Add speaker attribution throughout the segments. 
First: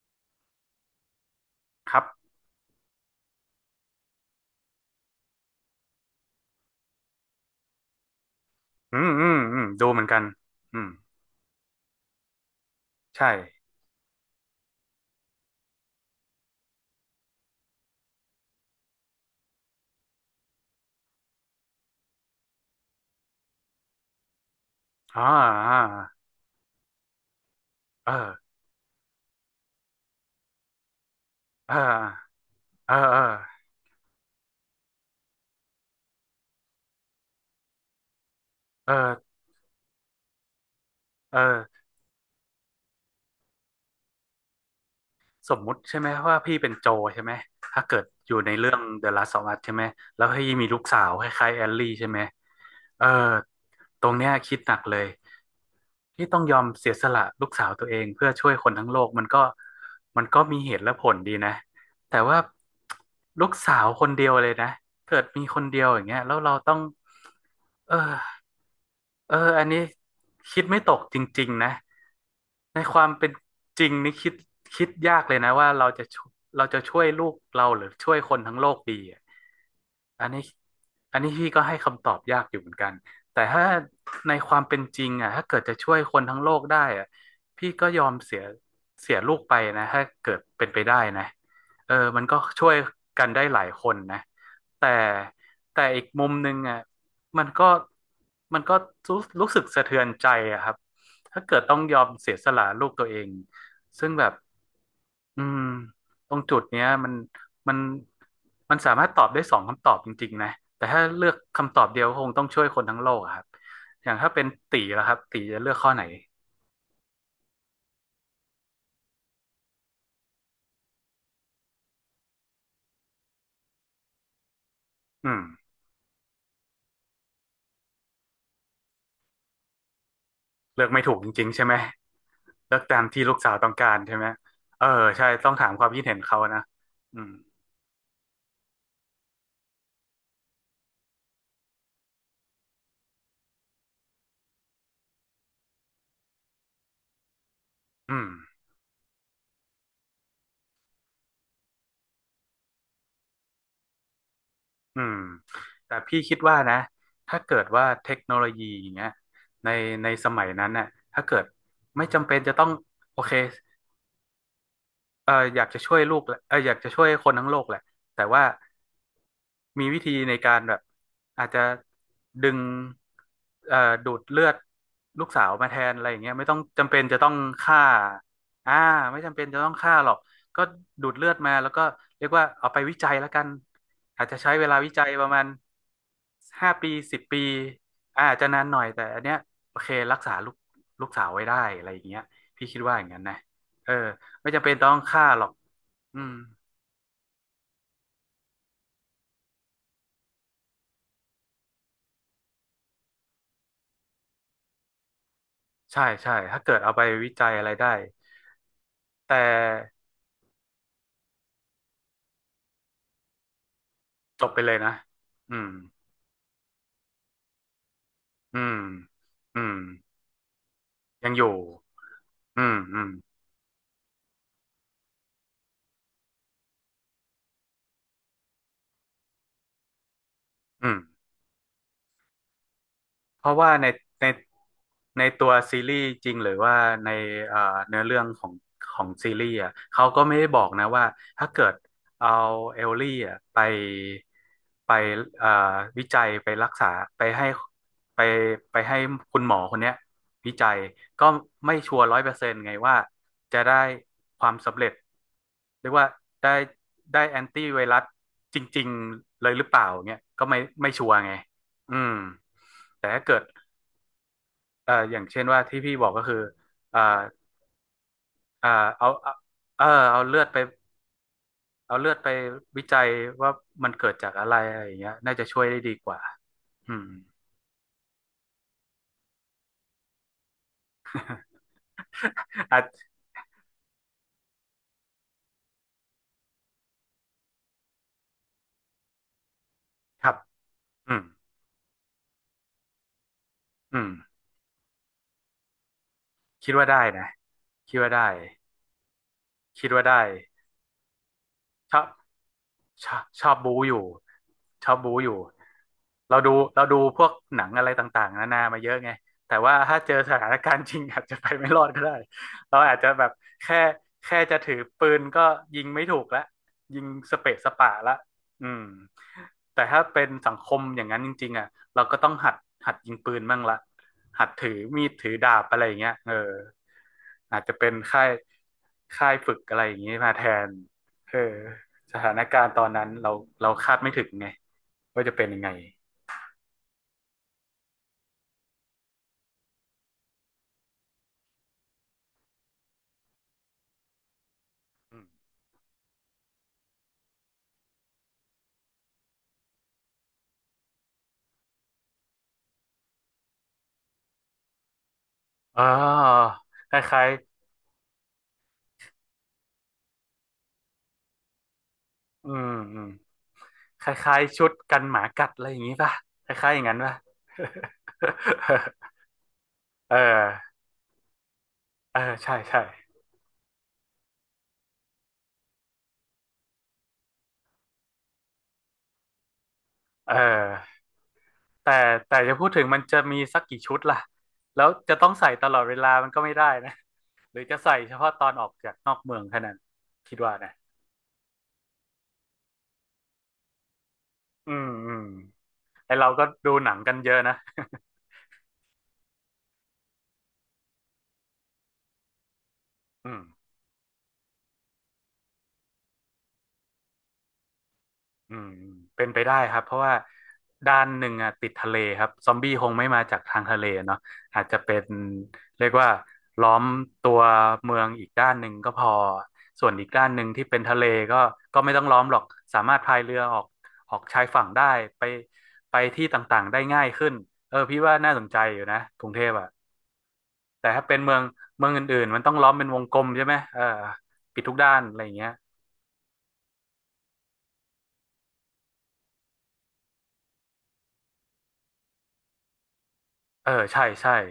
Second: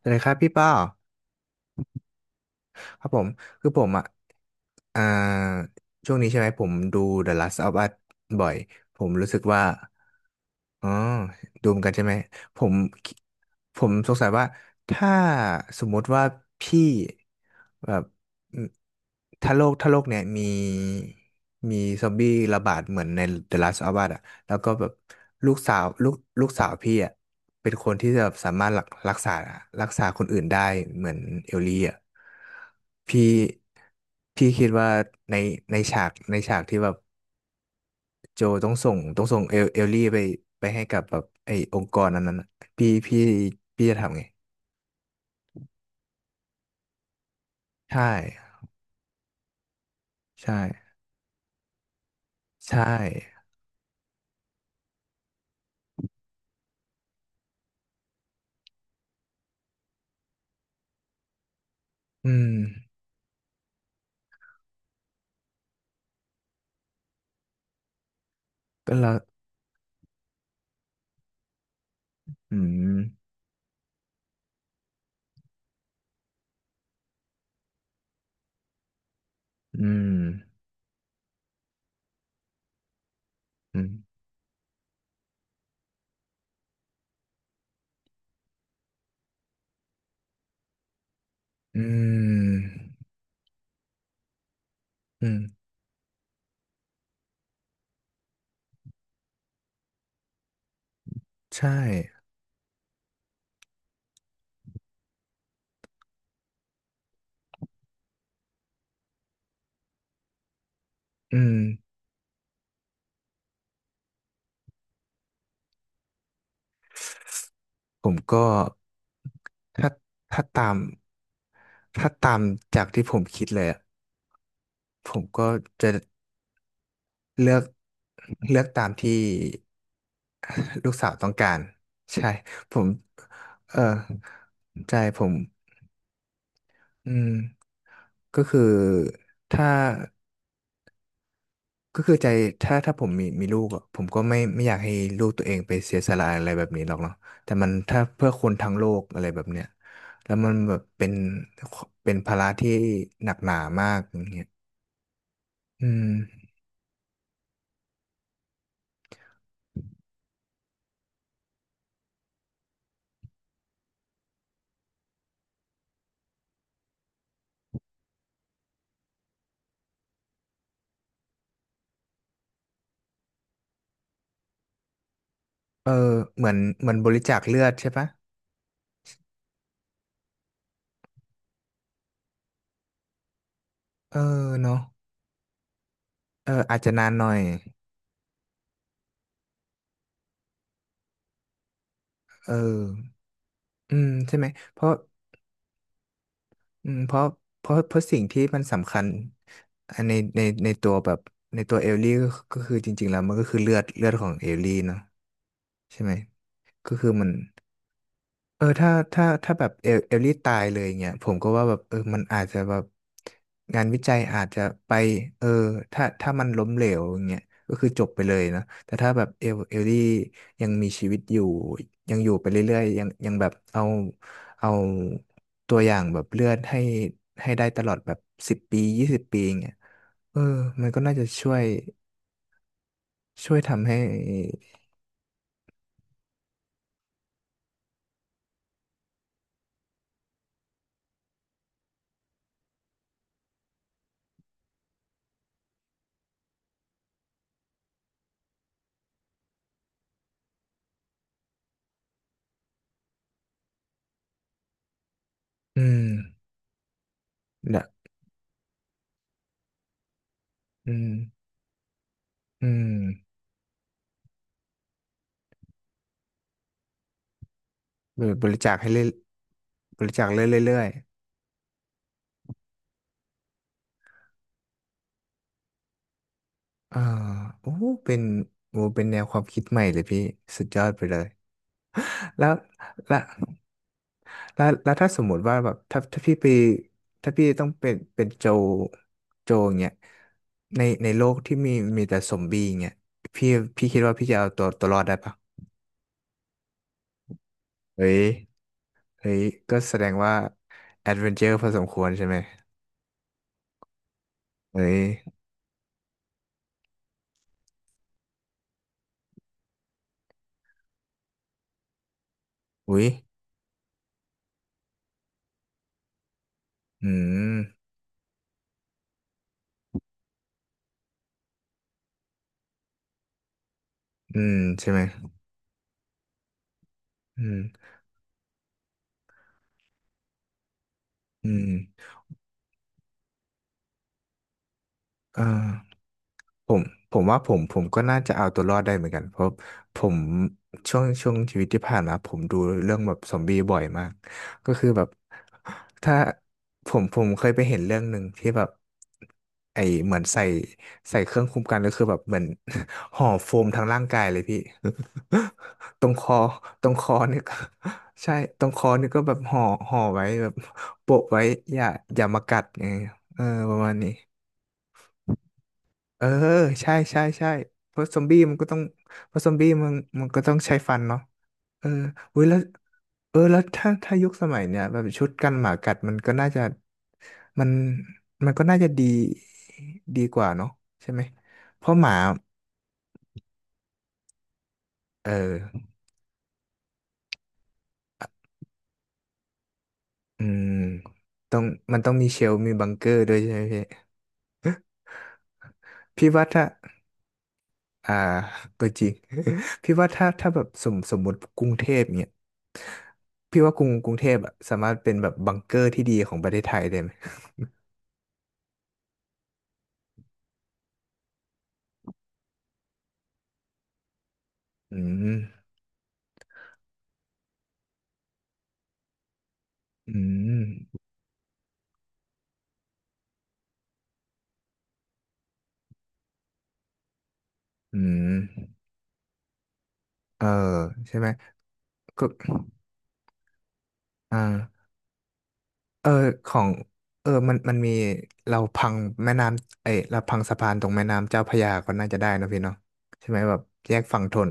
Speaker 1: สวัสดีครับพี่ป้อ
Speaker 2: ครับ
Speaker 1: ครับผมคือผมอ่ะอ่าช่วงนี้ใช่ไหมผมดู The Last of Us บ่อย
Speaker 2: อื
Speaker 1: ผม
Speaker 2: มอื
Speaker 1: รู้สึ
Speaker 2: ม
Speaker 1: ก
Speaker 2: อื
Speaker 1: ว่า
Speaker 2: มดูเหมือนกันอื
Speaker 1: อ๋
Speaker 2: ม
Speaker 1: อดูเหมือนกันใช่ไหมผม
Speaker 2: ใช่
Speaker 1: ผมสงสัยว่าถ้าสมมติว่าพี่แบบอืมถ้าโลกเนี่ยมีมีซอมบี้ระบาดเหมือนใน The Last of Us อ่ะแล้วก็แบบ
Speaker 2: อ่า
Speaker 1: ลูกสา
Speaker 2: อ่า
Speaker 1: วลูกลูกสาวพี่อ่ะ เป็นคนที่
Speaker 2: เอ
Speaker 1: จะแบ
Speaker 2: อ
Speaker 1: บสามารถรักษารักษาคนอื่นได้เหมือนเอล
Speaker 2: เอ
Speaker 1: ลี่
Speaker 2: อ
Speaker 1: อ่ะ
Speaker 2: เออเออ
Speaker 1: พี่พี่คิดว่าในในฉากที่แบบโจต้องส่
Speaker 2: เอ
Speaker 1: งต้อง
Speaker 2: อ
Speaker 1: ส่งเอลลี่ไปไปให้กับแบบ
Speaker 2: เอ
Speaker 1: ไอ้อ
Speaker 2: อ
Speaker 1: งค์กรนั้นอะพี่พี่พี่จะทำไง
Speaker 2: สมมุติใช่ไหมว่าพี่เป็นโจใช่ไหมถ้าเกิ
Speaker 1: ใช่
Speaker 2: ดอยู่ในเรื่อง The Last of Us ใช่ไหมแล้วพี่
Speaker 1: ใช่
Speaker 2: มีลูกสาวคล้ายๆแอลลี่ใช่ไหม
Speaker 1: ใช่
Speaker 2: เออตรงเนี้ยคิดหนักเลยที่ต้องยอมเสียสละลูกสาวตัวเองเพื่อช่วยคนทั้งโลกมันก็มีเหตุและผลดีนะแต่
Speaker 1: อื
Speaker 2: ว่า
Speaker 1: ม
Speaker 2: ลูกสาวคนเดียวเลยนะเกิดมีคนเดียวอย่างเงี้ยแล้วเราต้อง เออ
Speaker 1: ก็แล้ว
Speaker 2: เอออันนี้คิดไม่ตกจริงๆนะ
Speaker 1: อื
Speaker 2: ในความเป็
Speaker 1: ม
Speaker 2: นจริงนี่คิดยากเลยนะว่าเราจะช่วยลูกเราหรือช่วยคนทั้งโลกดีอะ
Speaker 1: อืม
Speaker 2: อันนี้อันนี้พี่ก็ให้คำตอบยากอยู่เหมือนกันแต่ถ้า
Speaker 1: อืม
Speaker 2: ในความเป็นจริงอ่ะถ้าเกิดจะช่วยคนทั้งโลกได้อ่ะพี่ก็ยอมเสียลูกไปนะถ้าเกิดเป็นไปได้นะ
Speaker 1: อื
Speaker 2: เออมันก็ช่วย
Speaker 1: ม
Speaker 2: กันได้หลายคนนะแต่
Speaker 1: อืม
Speaker 2: แต่อีกมุมหนึ่งอ่ะ มันก็มันก็รู้สึกสะเทือนใจอะครับถ้าเกิด
Speaker 1: ใช่
Speaker 2: ต้องยอมเสียสละลูกตัวเองซึ่งแบบอืมตรงจุดเนี้ยมันมันสามารถตอบได้สองคำตอบจริงๆนะแต่ถ้าเลือก
Speaker 1: อืม
Speaker 2: คำตอบเดียวก็คงต้องช่วยคนทั้งโลกอะครับอย่างถ้าเป็นตีแล้วครับตีจะเลือกข้อไหน
Speaker 1: ผมก็ถ้าถ้าตามถ้าตามจากที่ผมคิดเลยอะผม
Speaker 2: อืม
Speaker 1: ก็จะเลือกเลือกตามที่
Speaker 2: เลื อ
Speaker 1: ลู
Speaker 2: ก
Speaker 1: ก
Speaker 2: ไม่
Speaker 1: สา
Speaker 2: ถู
Speaker 1: ว
Speaker 2: กจ
Speaker 1: ต้อง
Speaker 2: ริ
Speaker 1: กา
Speaker 2: งๆ
Speaker 1: ร
Speaker 2: ใช่ไหม
Speaker 1: ใช่ผ
Speaker 2: เลือก
Speaker 1: ม
Speaker 2: ตามที่ลูกสาวต้อ
Speaker 1: เอ
Speaker 2: ง
Speaker 1: อ
Speaker 2: การใช่ไหมเออ
Speaker 1: ใจผ
Speaker 2: ใช่
Speaker 1: ม
Speaker 2: ต้องถามความคิดเห็นเขานะ
Speaker 1: อื
Speaker 2: อื
Speaker 1: ม
Speaker 2: ม
Speaker 1: ก็คือถ้า ก็คือใจถ้าผมมีมีลูกอะผมก็ไม่ไม่อยากให้ลูกตัวเองไปเสียสละอะไรแบบนี้หรอกเนาะแต่มันถ้า
Speaker 2: อื
Speaker 1: เพื่
Speaker 2: ม
Speaker 1: อคนทั้งโลกอะไรแบบเนี้ยแล้วมันแบบเป็นเป็นภาระที่หนักหนามากอย่างเงี้ย
Speaker 2: อืม
Speaker 1: อื
Speaker 2: แต่พี่คิด
Speaker 1: ม
Speaker 2: ว่านะถ้าเกิดว่าเทคโนโลยีอย่างเงี้ยในในสมัยนั้นน่ะถ้าเกิดไม่จำเป็นจะต้องโอเค เอออยากจะช่วยลูกแหละเอออยากจะช่วยคนทั้งโลกแหละแต่ว่ามีวิธีในการแบบอาจจะดึงเอ่อดูดเลือดลูกสาวมาแท
Speaker 1: เออ
Speaker 2: นอะไรอย่างเงี้ย
Speaker 1: เห
Speaker 2: ไม่
Speaker 1: มือ
Speaker 2: ต้
Speaker 1: น
Speaker 2: อง
Speaker 1: เห
Speaker 2: จำ
Speaker 1: มือน
Speaker 2: เป็น
Speaker 1: บ
Speaker 2: จะ
Speaker 1: ริ
Speaker 2: ต้อ
Speaker 1: จา
Speaker 2: ง
Speaker 1: คเลือด
Speaker 2: ฆ่า
Speaker 1: ใช่ปะ
Speaker 2: อ่าไม่จำเป็นจะต้องฆ่าหรอกก็ดูดเลือดมาแล้วก็เรียกว่าเอาไปวิจัยแล้วกัน
Speaker 1: เอ
Speaker 2: อาจจะ
Speaker 1: อ
Speaker 2: ใช้เวลา
Speaker 1: เนาะ
Speaker 2: วิจัยประมาณห้า
Speaker 1: อาจ
Speaker 2: ปี
Speaker 1: จะนาน
Speaker 2: สิ
Speaker 1: ห
Speaker 2: บ
Speaker 1: น่อ
Speaker 2: ปี
Speaker 1: ย
Speaker 2: อาจจะนานหน่อยแต่อันเนี้ยโอเครักษาลูกสาวไว้ได้อะไรอย่างเงี้ย
Speaker 1: เอ
Speaker 2: พี่คิด
Speaker 1: อ
Speaker 2: ว่าอย่างนั้นนะเออ
Speaker 1: อืมใช่ไหม
Speaker 2: ไม่จำเป็น
Speaker 1: เพ
Speaker 2: ต้
Speaker 1: ราะ
Speaker 2: องฆ่าหรอกอืม
Speaker 1: อืมเพราะสิ่งที่มันสำคัญอันในตัวแบบในตัวเอลลี่ก็ก็คือจริงๆแล้วมันก็คือเลือดเลือดของเอลลี่เนาะ ใช่
Speaker 2: ใช่
Speaker 1: ไหม
Speaker 2: ใช่ ถ้าเกิด
Speaker 1: ก็
Speaker 2: เอาไป
Speaker 1: คือมั
Speaker 2: วิ
Speaker 1: น
Speaker 2: จัยอะไรได้
Speaker 1: ถ้าถ้า
Speaker 2: แต่
Speaker 1: ถ้าแบบเอลลี่ตายเลยเงี้ยผมก็ว่าแบบเออมันอาจจะแบบงานวิจัยอา
Speaker 2: จ
Speaker 1: จ
Speaker 2: บไป
Speaker 1: จะ
Speaker 2: เลย
Speaker 1: ไป
Speaker 2: นะ
Speaker 1: เออ
Speaker 2: อืม
Speaker 1: ถ้ามันล้มเหลวอย่างเงี้ยก็คือจบไปเลย
Speaker 2: อื
Speaker 1: นะ
Speaker 2: ม
Speaker 1: แต่ถ้าแบบเอล
Speaker 2: อื
Speaker 1: เอ
Speaker 2: ม
Speaker 1: ลลี่ยังมีชีวิต
Speaker 2: ยัง
Speaker 1: อ
Speaker 2: อ
Speaker 1: ยู่
Speaker 2: ยู่
Speaker 1: ยังอยู่ไป
Speaker 2: อื
Speaker 1: เรื่
Speaker 2: ม
Speaker 1: อยๆ
Speaker 2: อื
Speaker 1: ยัง
Speaker 2: ม
Speaker 1: ยังแบบเอาเอาตัวอย่างแบบเลือดให้ให้ได้ตลอดแบบ10 ปี 20 ปีอย่างเงี้ยเออมัน
Speaker 2: อืม
Speaker 1: ก็น่าจะช่วย
Speaker 2: เพ
Speaker 1: ช่
Speaker 2: ราะ
Speaker 1: วย
Speaker 2: ว่า
Speaker 1: ทำให้
Speaker 2: ในในตัวซีรีส์จริงหรือว่าในเอ่อเนื้อเรื่องของซีรีส์อ่ะเขาก็ไม่ได้บอกนะว่าถ้าเกิดเอาเอลลี่อ่ะไปเอ่อวิจัยไปรักษาไปให้ไปไปให้คุณหมอคนเนี้ยวิจัยก็ไม่ชัวร์100%ไงว่าจะได้ความสำเร็จ
Speaker 1: อื
Speaker 2: หรือ
Speaker 1: ม
Speaker 2: ว่าได้ได้แอนตี้ไว
Speaker 1: เดะ
Speaker 2: รัสจริงๆเลยหรือเปล่าเนี่ยก็ไม่
Speaker 1: อื
Speaker 2: ชัว
Speaker 1: ม
Speaker 2: ร์ไง อืม
Speaker 1: อืม
Speaker 2: แต่ถ้าเกิดอย่างเช่นว่าที่พี่บอกก็คือเอ่อ
Speaker 1: หรือบริ
Speaker 2: เอ่อ
Speaker 1: จาคให้เรื่อย
Speaker 2: เอาเอาเออ
Speaker 1: บริ
Speaker 2: เอา
Speaker 1: จาค
Speaker 2: เลือดไป
Speaker 1: เรื่อย
Speaker 2: เอาเลือดไปวิจัยว่ามันเกิดจากอะไรอะไรอย่างเงี้ยน่าจะช่วยได้ดีกว่า
Speaker 1: ๆ
Speaker 2: อืม
Speaker 1: โอ้เป็นโอ้เป็นแนวความคิดใหม่เลยพี่สุดยอดไปเลยแล้ว
Speaker 2: อ่ะ
Speaker 1: แล้วแล้วถ้าสมมติว่าแบบถ้าพี่ไปถ้าพี่ต้องเป็นเป็นโจโจอย่างเงี้ย
Speaker 2: ครับ
Speaker 1: ในใน
Speaker 2: อื
Speaker 1: โล
Speaker 2: ม
Speaker 1: กที่มีมีแต่ซอมบี้อย่างเงี้ยพี่พี่
Speaker 2: อื
Speaker 1: คิด
Speaker 2: ม
Speaker 1: ว่าพี่จะเอาตัวตัวรอดได้ปะ
Speaker 2: คิดว่าได้นะคิด
Speaker 1: เฮ้
Speaker 2: ว่า
Speaker 1: ย
Speaker 2: ได้
Speaker 1: เฮ้ยก็
Speaker 2: คิด
Speaker 1: แส
Speaker 2: ว่า
Speaker 1: ดง
Speaker 2: ได้
Speaker 1: ว่าแอดเวนเจอร์พอสม
Speaker 2: ช
Speaker 1: ค
Speaker 2: อ
Speaker 1: ว
Speaker 2: บ
Speaker 1: รใช่ไหม
Speaker 2: ชอบชอบบูอยู่
Speaker 1: เฮ้
Speaker 2: ชอบ
Speaker 1: ย
Speaker 2: บูอยู่เราดูพวกหนังอะไรต่างๆนานามาเยอะไงแต่ว่าถ้าเจอสถานการณ์จริง อาจจะไปไม่รอดก็ได้เราอาจ
Speaker 1: อุ้ย
Speaker 2: จะแบบแค่แค่จะถือปืนก็ยิงไม่ถูกละยิง
Speaker 1: อื
Speaker 2: สเปะ
Speaker 1: ม
Speaker 2: สปะละอืมแต่ถ้าเป็นสังคมอย่างนั้นจริงๆอ่ะเราก็ต้องหัดยิงปืนบ้างละ
Speaker 1: อื
Speaker 2: หัด
Speaker 1: ม
Speaker 2: ถือ
Speaker 1: ใช่ไหม
Speaker 2: มีดถือดาบอะไรอย่างเงี้ยเออ
Speaker 1: อืม
Speaker 2: อาจจะเป็นค่ายฝึกอะไรอย่างงี้มาแทนเออ
Speaker 1: อืม
Speaker 2: สถานการณ์ตอนนั้นเราคาดไม่ถึงไงว่าจะ
Speaker 1: อ่า
Speaker 2: เป็นยังไง
Speaker 1: ผมผมว่าผมก็น่าจะเอาตัวรอดได้เหมือนกันเพราะผมช่วงชีวิตที่ผ่านมาผมดูเรื่องแบบซอมบี้บ่อยมากก็คือแบบ
Speaker 2: อืม
Speaker 1: ถ้าผมเคยไปเห็นเรื่องหนึ่งที่แบบไอเหมือนใส่ใส่เครื่องคุมกันก็คือแบบเหมือน ห่อโฟมทั้งร่างกายเลยพี่
Speaker 2: อ๋อ
Speaker 1: ตรงคอตร
Speaker 2: ค
Speaker 1: งคอ
Speaker 2: ล้าย
Speaker 1: เนี่ย ก็ใช่ตรงคอนี่ก็แบบห่อห่อไว้แบบโปะไว้อย่าอย่ามา
Speaker 2: ๆอื
Speaker 1: กัด
Speaker 2: ม
Speaker 1: ไง
Speaker 2: อืม
Speaker 1: เออประมาณ
Speaker 2: ค
Speaker 1: นี้
Speaker 2: ล้ายๆชุดกันหมากัดอะไรอย่างนี้ป่ะ
Speaker 1: เออ
Speaker 2: คล้ายๆอย่าง
Speaker 1: ใช่
Speaker 2: นั้นป่ะ
Speaker 1: ใช่ใช่เพราะซอมบี้มันก็ต้อง เพราะซอมบี้มัน
Speaker 2: เออ
Speaker 1: มันต้องใช้ฟันเนาะเออ
Speaker 2: เออ
Speaker 1: อุ้ย
Speaker 2: ใช่
Speaker 1: แล้ว
Speaker 2: ใช่
Speaker 1: เออแล้วถ้ายุคสมัยเนี่ยแบบชุดกันหมากัดมันก็น่าจะมันมันน่าจะดีดี
Speaker 2: เ
Speaker 1: กว่าเนาะ
Speaker 2: ออ
Speaker 1: ใช่ไหมเพ
Speaker 2: แต่
Speaker 1: ราะหมา
Speaker 2: แต่จะพูดถึงมันจะมีสักกี่ชุดล่ะแล้วจะต้
Speaker 1: เอ
Speaker 2: องใส่ตลอด
Speaker 1: อ
Speaker 2: เวลามันก็ไม่ได้นะหรือจะใส่เฉพาะตอนออกจากนอกเมืองแค่นั้นคิด
Speaker 1: อื
Speaker 2: ว่า
Speaker 1: ม
Speaker 2: นะ
Speaker 1: ต้องมันต้องมีเชลฟ์มีบังเกอร์ด้วยใช่ไหมพี่
Speaker 2: อืมอืมไอเรา
Speaker 1: พี่
Speaker 2: ก็
Speaker 1: ว่าถ้า
Speaker 2: ดูหนังกันเยอะนะ
Speaker 1: อ่าก็จริง พี่ว่าถ้าแบบสมมุติกรุงเทพเนี่ย
Speaker 2: อืม
Speaker 1: พี่ว่ากรุงเทพอะสามารถเป็นแบบบังเกอร์ที่ดีของประเทศไทยได้ไหม
Speaker 2: อืมเป็นไปได้ครับเพราะว่าด้านหนึ่งอ่ะติดทะเลครับซอมบี้คงไม่มาจากทางทะเลเนาะอาจจะเป็
Speaker 1: อื
Speaker 2: น
Speaker 1: ม
Speaker 2: เรียกว่าล้อมตัวเมืองอีกด้านหนึ่งก็พอส่วนอีก
Speaker 1: อื
Speaker 2: ด้านหนึ่งที่เป็นทะ
Speaker 1: ม
Speaker 2: เลก็ก็ไม่ต้องล้อมหรอกสามารถพายเรือออกชายฝั่งได้ไปไปที่ต่างๆได้ง่ายขึ้นเออ
Speaker 1: อื
Speaker 2: พี่ว่าน่า
Speaker 1: ม
Speaker 2: สนใจอยู่นะกรุงเทพอ่ะ
Speaker 1: เออ
Speaker 2: แต่ถ้าเป็
Speaker 1: ใช่
Speaker 2: น
Speaker 1: ไหม
Speaker 2: เมืองอื่
Speaker 1: ก็
Speaker 2: นๆมันต้องล้อมเป็นวงกลมใช่ไหมเออปิดทุก
Speaker 1: อ่า
Speaker 2: ด้านอะไรอย่างเงี้ย
Speaker 1: เออของเออมันมีเราพังแม่น้ำเอ้ยเราพังสะพานตรงแม่น้ำเจ้าพระยาก็น่าจะได้นะพี่เนาะใช่ไหมแบบ
Speaker 2: เออ
Speaker 1: แยก
Speaker 2: ใช่
Speaker 1: ฝั่ง
Speaker 2: ใช่
Speaker 1: ทน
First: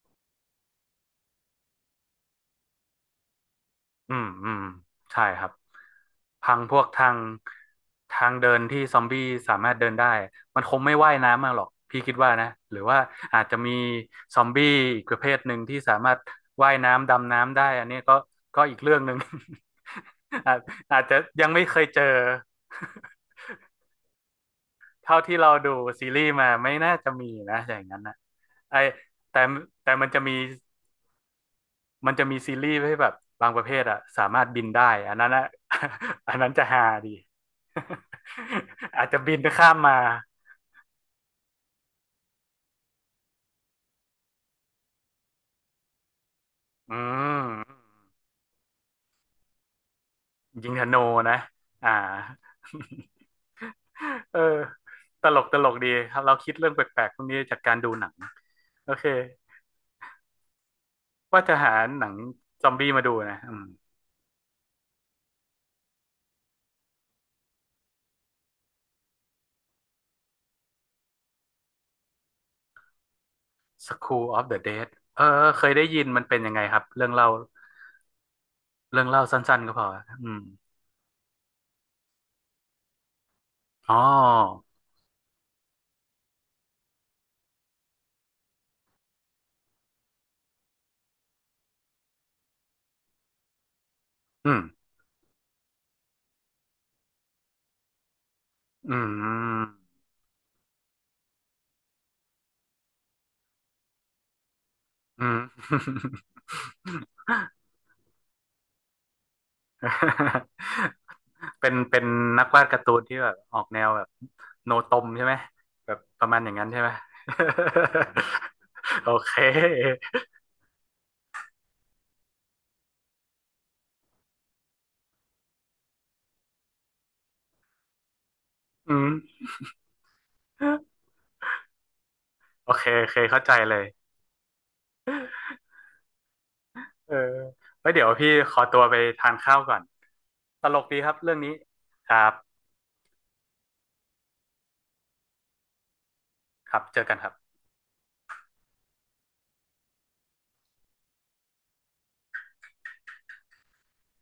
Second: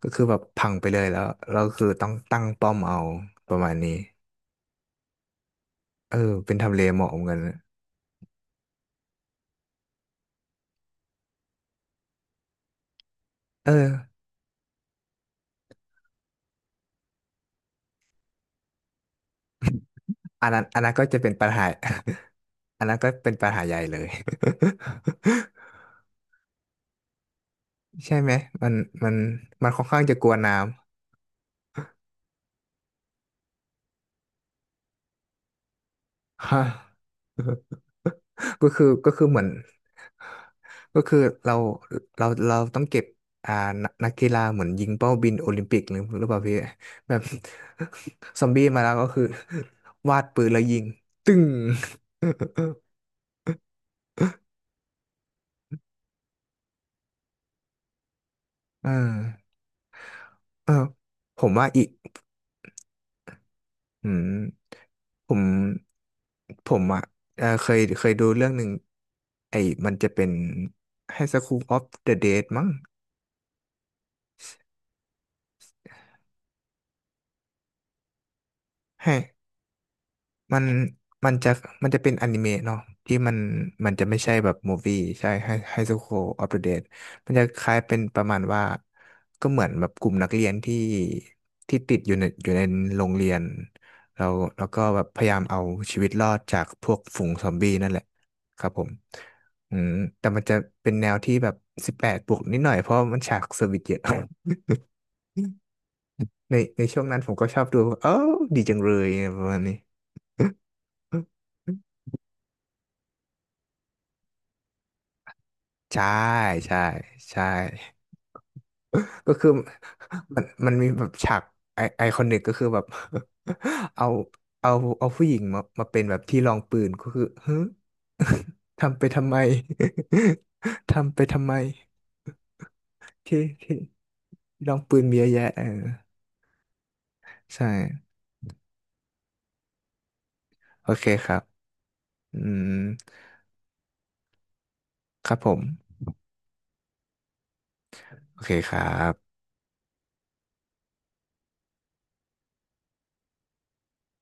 Speaker 1: ก็คือแบบพังไปเลยแล้วเราคือต้องตั้งป้อมเอาประมาณนี้
Speaker 2: อืมอืมใช่ครับ
Speaker 1: เออเป็
Speaker 2: พั
Speaker 1: น
Speaker 2: งพ
Speaker 1: ทำเล
Speaker 2: วก
Speaker 1: เห
Speaker 2: ทา
Speaker 1: มาะเห
Speaker 2: ง
Speaker 1: มือนกัน
Speaker 2: ทางเดินที่ซอมบี้สามารถเดินได้มันคงไม่ว่ายน้ำมาหรอกพี่คิดว่านะหรือว่าอาจจะ
Speaker 1: เอ
Speaker 2: มี
Speaker 1: อ
Speaker 2: ซอมบี้อีกประเภทหนึ่งที่สามารถว่ายน้ำดำน้ำได้อันนี้ก็อีกเรื่องหนึ่ง
Speaker 1: อั น
Speaker 2: อาจ
Speaker 1: นั้นอันนั้น
Speaker 2: อา
Speaker 1: ก็
Speaker 2: จจะ
Speaker 1: จะเป็นปั
Speaker 2: ยั
Speaker 1: ญ
Speaker 2: งไม่
Speaker 1: หา
Speaker 2: เคยเจอ
Speaker 1: อันนั้นก็เป็น ปัญหาใหญ่เลย
Speaker 2: เท่าที่เราดูซีรีส์มาไม่น่าจะมีนะอย่างนั้น
Speaker 1: ใช่
Speaker 2: นะ
Speaker 1: ไหมมัน
Speaker 2: ไอ
Speaker 1: มัน
Speaker 2: แต่
Speaker 1: มันค่อน
Speaker 2: แต่
Speaker 1: ข้าง
Speaker 2: มัน
Speaker 1: จะ
Speaker 2: จะ
Speaker 1: กลั
Speaker 2: มี
Speaker 1: วน้
Speaker 2: มันจะมีซีรีส์ให้แบบบางประเภทอะสามารถบินได้อันนั้นอะ อัน
Speaker 1: ำ
Speaker 2: นั้น
Speaker 1: ฮะ
Speaker 2: จะฮาดี
Speaker 1: ก็คือ
Speaker 2: อาจ
Speaker 1: ก็
Speaker 2: จะ
Speaker 1: คือ
Speaker 2: บิ
Speaker 1: เห
Speaker 2: น
Speaker 1: มือน
Speaker 2: ข้ามมา
Speaker 1: ก็คือเราเราต้องเก็บอ่านักนักกีฬาเหมือนยิงเป้าบินโอลิมปิกหรือหรือเปล่าพี่
Speaker 2: อื
Speaker 1: แบบ
Speaker 2: ม
Speaker 1: ซอมบี้มาแล้วก็คือ วาดปืนแล้ว
Speaker 2: ยิง
Speaker 1: ยิ
Speaker 2: ธ
Speaker 1: ง
Speaker 2: นู
Speaker 1: ตึ้
Speaker 2: นะ
Speaker 1: ง
Speaker 2: อ่า เออตลกตลกดีครับเราคิดเรื่องแปลกๆพวกนี้จากการดูหนัง
Speaker 1: เอ
Speaker 2: โอเค
Speaker 1: อเออผ
Speaker 2: ว่า
Speaker 1: ม
Speaker 2: จะ
Speaker 1: ว่า
Speaker 2: หา
Speaker 1: อีก
Speaker 2: หนังซอมบี้มาดูนะอืม
Speaker 1: อืมผมผมอ่ะเคยเคยดูเรื่องหนึ่งไอ้มันจะเป็นให้ School of the Dead มั้ง
Speaker 2: School of the Dead เออเคยได้ยินมันเป็นยังไงครับเรื่องเล่าสั้นๆก็พออืม
Speaker 1: มันมันจะมันจะเป็นอนิเมะเนาะที่มันมัน
Speaker 2: อ๋อ
Speaker 1: จะไม่ใช่แบบมูฟี่ใช่ไฮไฮสคูลออฟเดอะเดดมันจะคล้ายเป็นประมาณว่าก็เหมือนแบบกลุ่มนักเรียนที่ที่ติดอยู่ในอยู่ในโรงเรียนแล้ว
Speaker 2: อืม
Speaker 1: แล้วก็แบบพยายามเอาชีวิตรอดจากพวกฝูงซอมบี้นั่นแหละครับผม
Speaker 2: อืม
Speaker 1: อืมแต่มันจะเป็นแนวที่แบบ18+นิดหน่อยเพราะมันฉากเซอร์วิสเยอะ
Speaker 2: อืม
Speaker 1: ในในช่วงนั้นผมก็ชอบดูเออดีจังเลยประมาณนี้
Speaker 2: เป็น เป็นนักวาดการ์ตูนที่แบบออกแนวแบบโนตมใช่ไหมแบบ
Speaker 1: ใช่
Speaker 2: ประมาณอย่างนั้น
Speaker 1: ใช่
Speaker 2: ใช่ไหม
Speaker 1: ใช่
Speaker 2: โอ
Speaker 1: ก็
Speaker 2: เค
Speaker 1: คือ มันมีแบบฉากไอคอนิกก็คือแบบ เอาเอาเอาผู้หญิงมามาเป็นแบบที่รองปืนก็คือฮึ
Speaker 2: อื
Speaker 1: ทำไป
Speaker 2: ม
Speaker 1: ทำไม ทำไปทำไม
Speaker 2: โอเคโอเค
Speaker 1: ที่
Speaker 2: เข้าใจ
Speaker 1: ที่
Speaker 2: เลย
Speaker 1: ลองปืนมีเยอะแยะเออ
Speaker 2: เออ
Speaker 1: ใช่
Speaker 2: ไว้เดี๋ยวพี่ขอตัวไปทานข้าวก่อน ตลก
Speaker 1: โอ
Speaker 2: ดี
Speaker 1: เค
Speaker 2: ครับ
Speaker 1: ค
Speaker 2: เรื่
Speaker 1: รั
Speaker 2: อง
Speaker 1: บ
Speaker 2: นี้ ครับ
Speaker 1: อืมครับผม
Speaker 2: ครับเจอกันครับ
Speaker 1: โอเคครับ